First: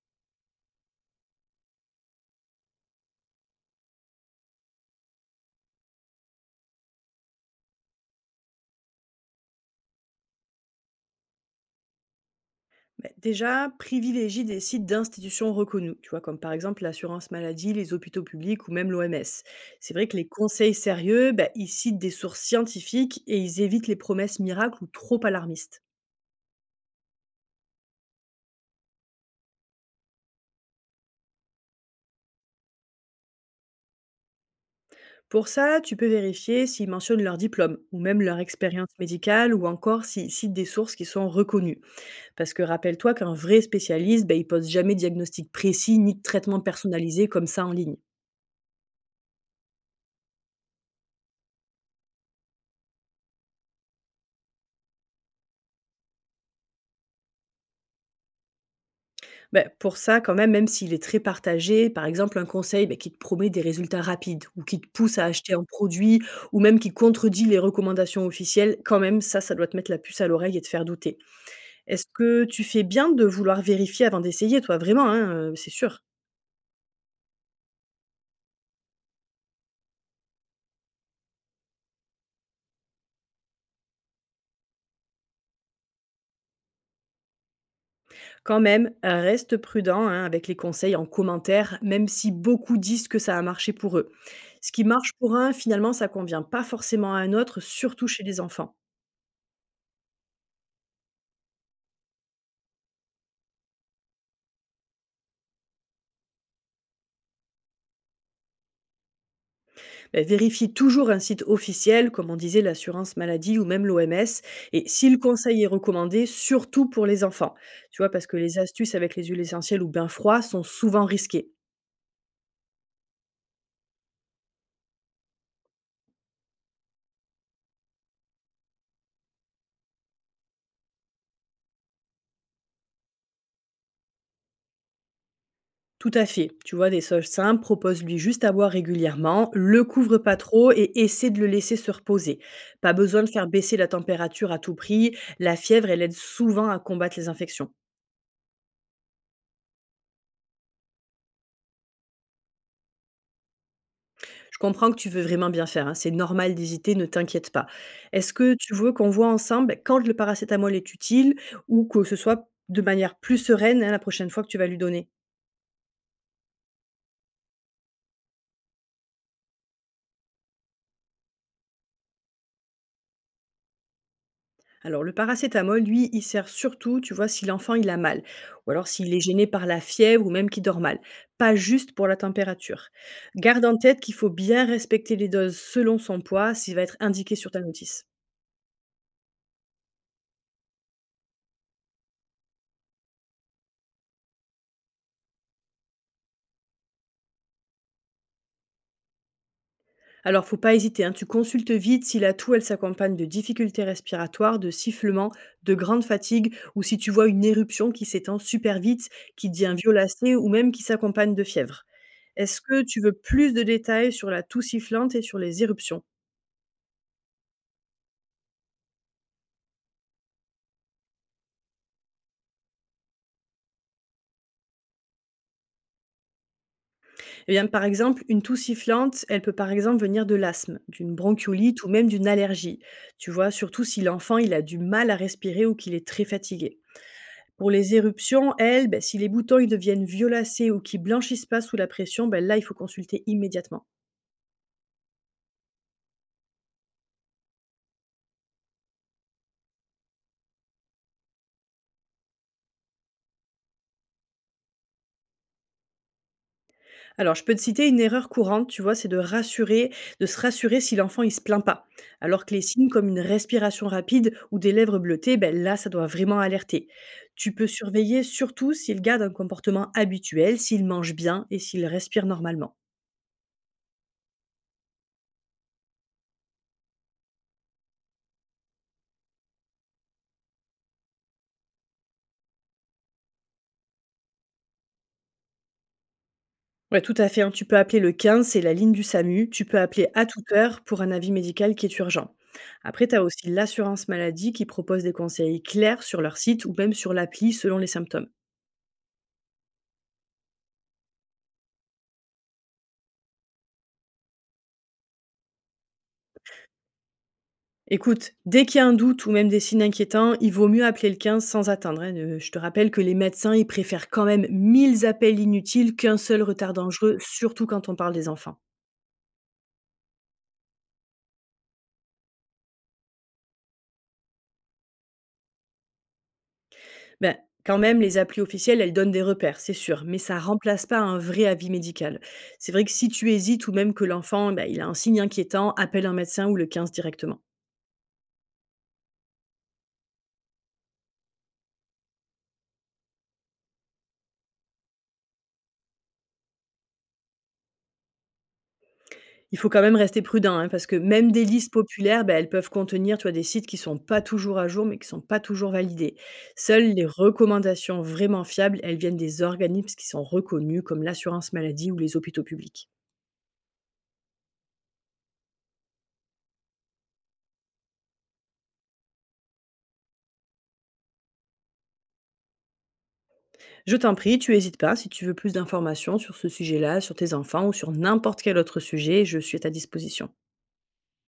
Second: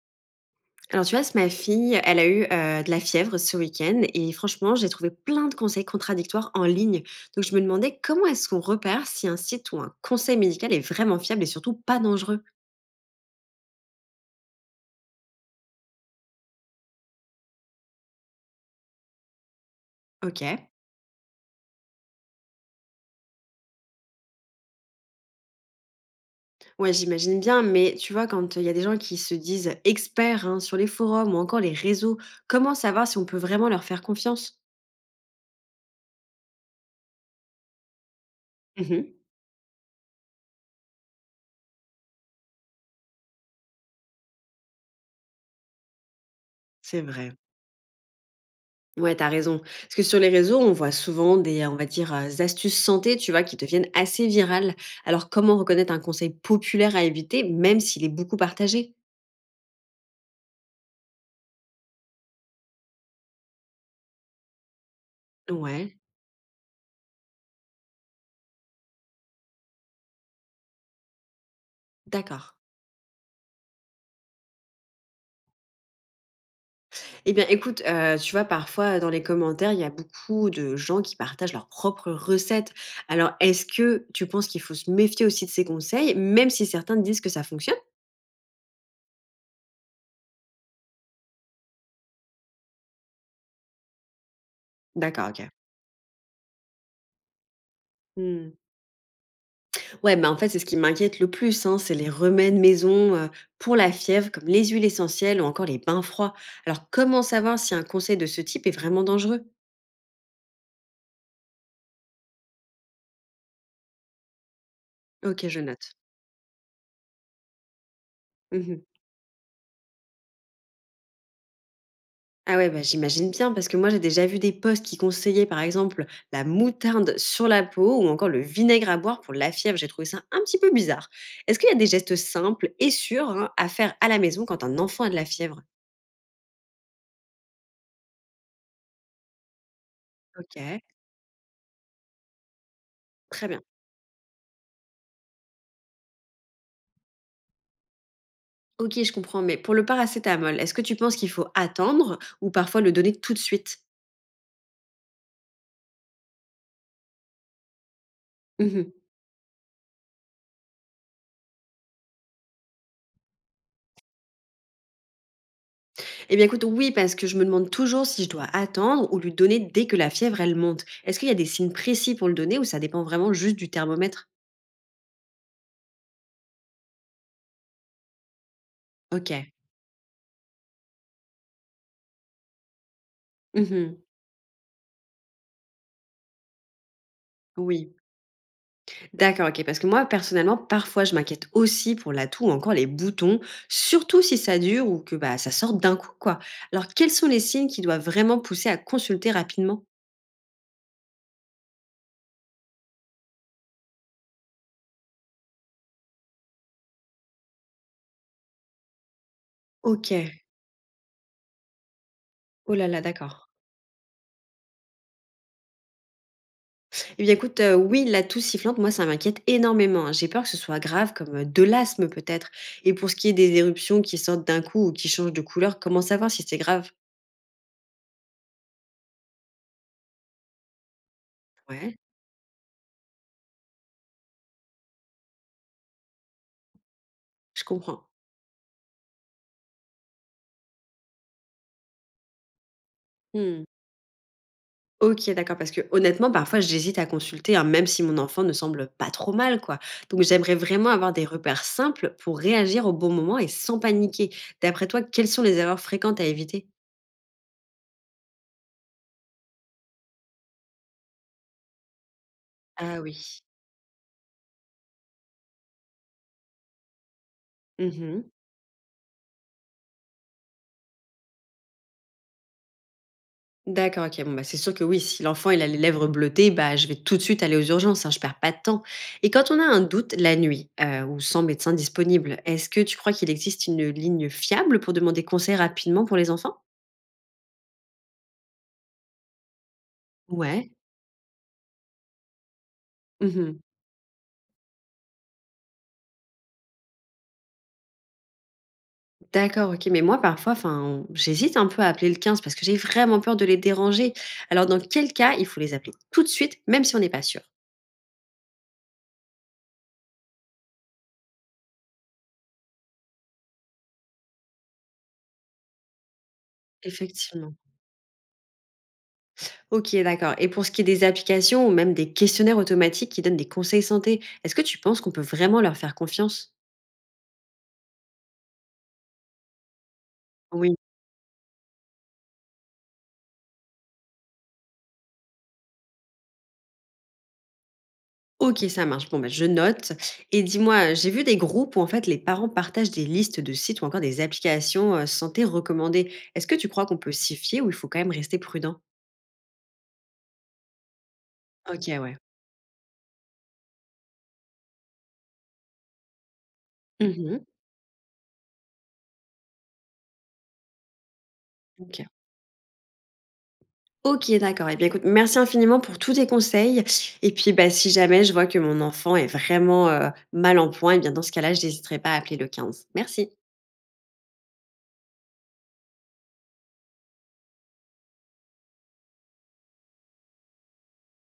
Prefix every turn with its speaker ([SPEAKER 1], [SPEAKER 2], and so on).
[SPEAKER 1] Alors tu vois, c'est ma fille, elle a eu, de la fièvre ce week-end et franchement, j'ai trouvé plein de conseils contradictoires en ligne. Donc je me demandais comment est-ce qu'on repère si un site ou un conseil médical est vraiment fiable et surtout pas dangereux?
[SPEAKER 2] Beh, déjà, privilégie des sites d'institutions reconnues, tu vois, comme par exemple l'assurance maladie, les hôpitaux publics ou même l'OMS. C'est vrai que les
[SPEAKER 1] OK.
[SPEAKER 2] conseils sérieux, bah, ils citent des sources scientifiques et ils évitent les promesses miracles ou trop alarmistes.
[SPEAKER 1] Ouais, j'imagine bien, mais tu vois, quand, il y a des gens qui se disent experts, hein, sur les forums ou encore les réseaux, comment savoir si on peut vraiment leur faire confiance?
[SPEAKER 2] Pour ça, tu peux vérifier s'ils mentionnent leur diplôme ou même leur expérience
[SPEAKER 1] Mmh.
[SPEAKER 2] médicale ou encore s'ils citent des sources qui sont reconnues. Parce que rappelle-toi qu'un vrai spécialiste, ben, il pose jamais de diagnostic précis ni de traitement
[SPEAKER 1] C'est
[SPEAKER 2] personnalisé
[SPEAKER 1] vrai.
[SPEAKER 2] comme ça en ligne.
[SPEAKER 1] Ouais, t'as raison. Parce que sur les réseaux, on voit souvent des, on va dire, astuces santé, tu vois, qui deviennent assez virales. Alors, comment reconnaître un conseil populaire à éviter, même s'il est beaucoup partagé?
[SPEAKER 2] Ben pour ça, quand même, même s'il est très partagé, par exemple, un conseil, beh, qui te promet des résultats rapides ou qui te pousse à acheter un
[SPEAKER 1] Ouais,
[SPEAKER 2] produit ou même qui contredit les recommandations officielles, quand même, ça doit te mettre la puce à l'oreille et te faire douter. Est-ce que
[SPEAKER 1] d'accord.
[SPEAKER 2] tu fais bien de vouloir vérifier avant d'essayer, toi? Vraiment, hein, c'est sûr.
[SPEAKER 1] Eh bien, écoute, tu vois, parfois, dans les commentaires, il y a beaucoup de gens qui partagent leurs propres recettes. Alors, est-ce que tu penses qu'il faut se méfier aussi de ces conseils, même si certains disent que ça fonctionne?
[SPEAKER 2] Quand même, reste prudent, hein, avec les conseils en commentaire, même si beaucoup disent que ça a marché pour eux. Ce qui marche
[SPEAKER 1] D'accord,
[SPEAKER 2] pour
[SPEAKER 1] OK.
[SPEAKER 2] un, finalement, ça convient pas forcément à un autre, surtout chez les
[SPEAKER 1] Mmh.
[SPEAKER 2] enfants.
[SPEAKER 1] Ouais, bah, en fait, c'est ce qui m'inquiète le plus, hein, c'est les remèdes maison pour la fièvre, comme les huiles essentielles ou encore les bains froids. Alors, comment savoir si un conseil de ce type est vraiment dangereux?
[SPEAKER 2] Bah, vérifie toujours un site officiel, comme on disait l'assurance maladie ou même l'OMS, et si le
[SPEAKER 1] Ok, je
[SPEAKER 2] conseil est
[SPEAKER 1] note.
[SPEAKER 2] recommandé, surtout pour les enfants. Tu vois, parce que les
[SPEAKER 1] Mhm.
[SPEAKER 2] astuces avec les huiles essentielles ou bains froids sont souvent risquées.
[SPEAKER 1] Ah ouais, bah, j'imagine bien, parce que moi, j'ai déjà vu des posts qui conseillaient, par exemple, la moutarde sur la peau ou encore le vinaigre à boire pour la fièvre. J'ai trouvé ça un petit peu bizarre. Est-ce qu'il y a des gestes simples et sûrs, hein, à faire à la maison quand un enfant a de la fièvre?
[SPEAKER 2] Tout à fait. Tu vois, des sols simples, propose-lui juste à boire régulièrement, le couvre pas trop
[SPEAKER 1] Ok,
[SPEAKER 2] et essaie de le laisser se reposer. Pas besoin de
[SPEAKER 1] très
[SPEAKER 2] faire
[SPEAKER 1] bien.
[SPEAKER 2] baisser la température à tout prix, la fièvre, elle aide souvent à combattre les infections.
[SPEAKER 1] OK, je comprends, mais pour le paracétamol, est-ce que tu penses qu'il faut attendre ou parfois le donner tout de suite?
[SPEAKER 2] Je comprends que tu veux vraiment bien faire, hein, c'est normal d'hésiter, ne t'inquiète pas. Est-ce que tu
[SPEAKER 1] Mmh.
[SPEAKER 2] veux qu'on voit ensemble quand le paracétamol est utile, ou que ce soit de manière plus sereine, hein, la prochaine fois que tu vas lui donner?
[SPEAKER 1] Eh bien écoute, oui, parce que je me demande toujours si je dois attendre ou lui donner dès que la fièvre, elle monte. Est-ce qu'il y a des signes précis pour le donner ou ça dépend vraiment juste du thermomètre?
[SPEAKER 2] Alors le paracétamol, lui, il sert surtout, tu vois, si l'enfant il a mal, ou alors s'il est gêné
[SPEAKER 1] OK.
[SPEAKER 2] par la fièvre ou même qu'il dort mal, pas juste pour la température. Garde en
[SPEAKER 1] Mmh.
[SPEAKER 2] tête qu'il faut bien respecter les doses selon son poids, s'il va être indiqué sur ta
[SPEAKER 1] Oui.
[SPEAKER 2] notice.
[SPEAKER 1] D'accord, OK, parce que moi, personnellement, parfois, je m'inquiète aussi pour la toux ou encore les boutons, surtout si ça dure ou que, bah, ça sort d'un coup, quoi. Alors, quels sont les signes qui doivent vraiment pousser à consulter rapidement?
[SPEAKER 2] Alors, faut pas hésiter, hein, tu consultes vite si la toux, elle s'accompagne de difficultés respiratoires, de sifflements, de grande fatigue, ou si tu vois une éruption qui s'étend super vite, qui devient violacée
[SPEAKER 1] OK.
[SPEAKER 2] ou même qui s'accompagne de fièvre. Est-ce
[SPEAKER 1] Oh
[SPEAKER 2] que
[SPEAKER 1] là
[SPEAKER 2] tu
[SPEAKER 1] là,
[SPEAKER 2] veux
[SPEAKER 1] d'accord.
[SPEAKER 2] plus de détails sur la toux sifflante et sur les éruptions?
[SPEAKER 1] Eh bien, écoute, oui, la toux sifflante, moi, ça m'inquiète énormément, hein. J'ai peur que ce soit grave comme, de l'asthme peut-être, et pour ce qui est des éruptions qui sortent d'un coup ou qui changent de couleur, comment savoir si c'est grave?
[SPEAKER 2] Eh bien, par exemple, une toux sifflante, elle peut par exemple venir de l'asthme, d'une bronchiolite ou
[SPEAKER 1] Ouais,
[SPEAKER 2] même d'une allergie. Tu vois, surtout si l'enfant, il a du mal à respirer ou qu'il est très fatigué.
[SPEAKER 1] je
[SPEAKER 2] Pour les
[SPEAKER 1] comprends.
[SPEAKER 2] éruptions, elles, beh, si les boutons ils deviennent violacés ou qu'ils blanchissent pas sous la pression, ben là, il faut consulter
[SPEAKER 1] Mmh.
[SPEAKER 2] immédiatement.
[SPEAKER 1] OK, d'accord, parce que honnêtement, parfois, j'hésite à consulter, hein, même si mon enfant ne semble pas trop mal, quoi. Donc j'aimerais vraiment avoir des repères simples pour réagir au bon moment et sans paniquer. D'après toi, quelles sont les erreurs fréquentes à éviter?
[SPEAKER 2] Alors, je peux te citer une erreur courante, tu vois, c'est de rassurer, de se rassurer si l'enfant il se plaint pas. Alors que les signes
[SPEAKER 1] Ah
[SPEAKER 2] comme une
[SPEAKER 1] oui.
[SPEAKER 2] respiration rapide ou des lèvres bleutées, ben là, ça doit vraiment alerter. Tu peux
[SPEAKER 1] Mmh.
[SPEAKER 2] surveiller surtout s'il garde un comportement habituel, s'il mange bien et s'il respire normalement.
[SPEAKER 1] D'accord, OK. Bon, bah, c'est sûr que oui, si l'enfant il a les lèvres bleutées, bah, je vais tout de suite aller aux urgences, hein, je perds pas de temps. Et quand on a un doute la nuit, ou sans médecin disponible, est-ce que tu crois qu'il existe une ligne fiable pour demander conseil rapidement pour les enfants?
[SPEAKER 2] Ouais, tout à fait, hein. Tu peux appeler le 15, c'est la ligne du SAMU. Tu peux appeler à toute
[SPEAKER 1] Ouais.
[SPEAKER 2] heure pour un avis médical qui est urgent. Après, tu as aussi
[SPEAKER 1] Mmh.
[SPEAKER 2] l'assurance maladie qui propose des conseils clairs sur leur site ou même sur l'appli selon les symptômes.
[SPEAKER 1] D'accord, OK. Mais moi parfois, enfin, j'hésite un peu à appeler le 15 parce que j'ai vraiment peur de les déranger. Alors dans quel cas il faut les appeler tout de suite, même si on n'est pas sûr?
[SPEAKER 2] Écoute, dès qu'il y a un doute ou même des signes inquiétants, il vaut mieux appeler le 15 sans attendre, hein. Je te rappelle que les médecins, ils préfèrent quand même 1000 appels inutiles qu'un seul retard dangereux,
[SPEAKER 1] Effectivement.
[SPEAKER 2] surtout quand on parle des enfants.
[SPEAKER 1] OK, d'accord, et pour ce qui est des applications ou même des questionnaires automatiques qui donnent des conseils santé, est-ce que tu penses qu'on peut vraiment leur faire confiance?
[SPEAKER 2] Ben, quand même, les applis officielles, elles donnent des repères, c'est sûr, mais ça
[SPEAKER 1] Oui.
[SPEAKER 2] remplace pas un vrai avis médical. C'est vrai que si tu hésites ou même que l'enfant, ben, il a un signe inquiétant, appelle un médecin ou le 15 directement.
[SPEAKER 1] OK, ça marche. Bon, bah, je note, et dis-moi, j'ai vu des groupes où en fait les parents partagent des listes de sites ou encore des applications, santé recommandées. Est-ce que tu crois qu'on peut s'y fier ou il faut quand même rester prudent?
[SPEAKER 2] Il faut quand même rester prudent, hein, parce que même des listes
[SPEAKER 1] OK, ouais.
[SPEAKER 2] populaires, ben, elles peuvent contenir, tu vois, des sites qui sont pas toujours à jour, mais qui sont pas toujours validés. Seules les
[SPEAKER 1] Mmh.
[SPEAKER 2] recommandations vraiment fiables, elles viennent des organismes qui sont reconnus, comme l'assurance maladie ou
[SPEAKER 1] OK.
[SPEAKER 2] les hôpitaux publics.
[SPEAKER 1] OK, d'accord et bien écoute, merci infiniment pour tous tes conseils et puis, bah, si jamais je vois que mon enfant est vraiment, mal en point et bien dans ce cas-là, je n'hésiterai pas à appeler le 15. Merci.
[SPEAKER 2] Je t'en prie, tu hésites pas. Si tu veux plus d'informations sur ce sujet-là, sur tes enfants ou sur n'importe quel autre sujet, je suis à ta disposition.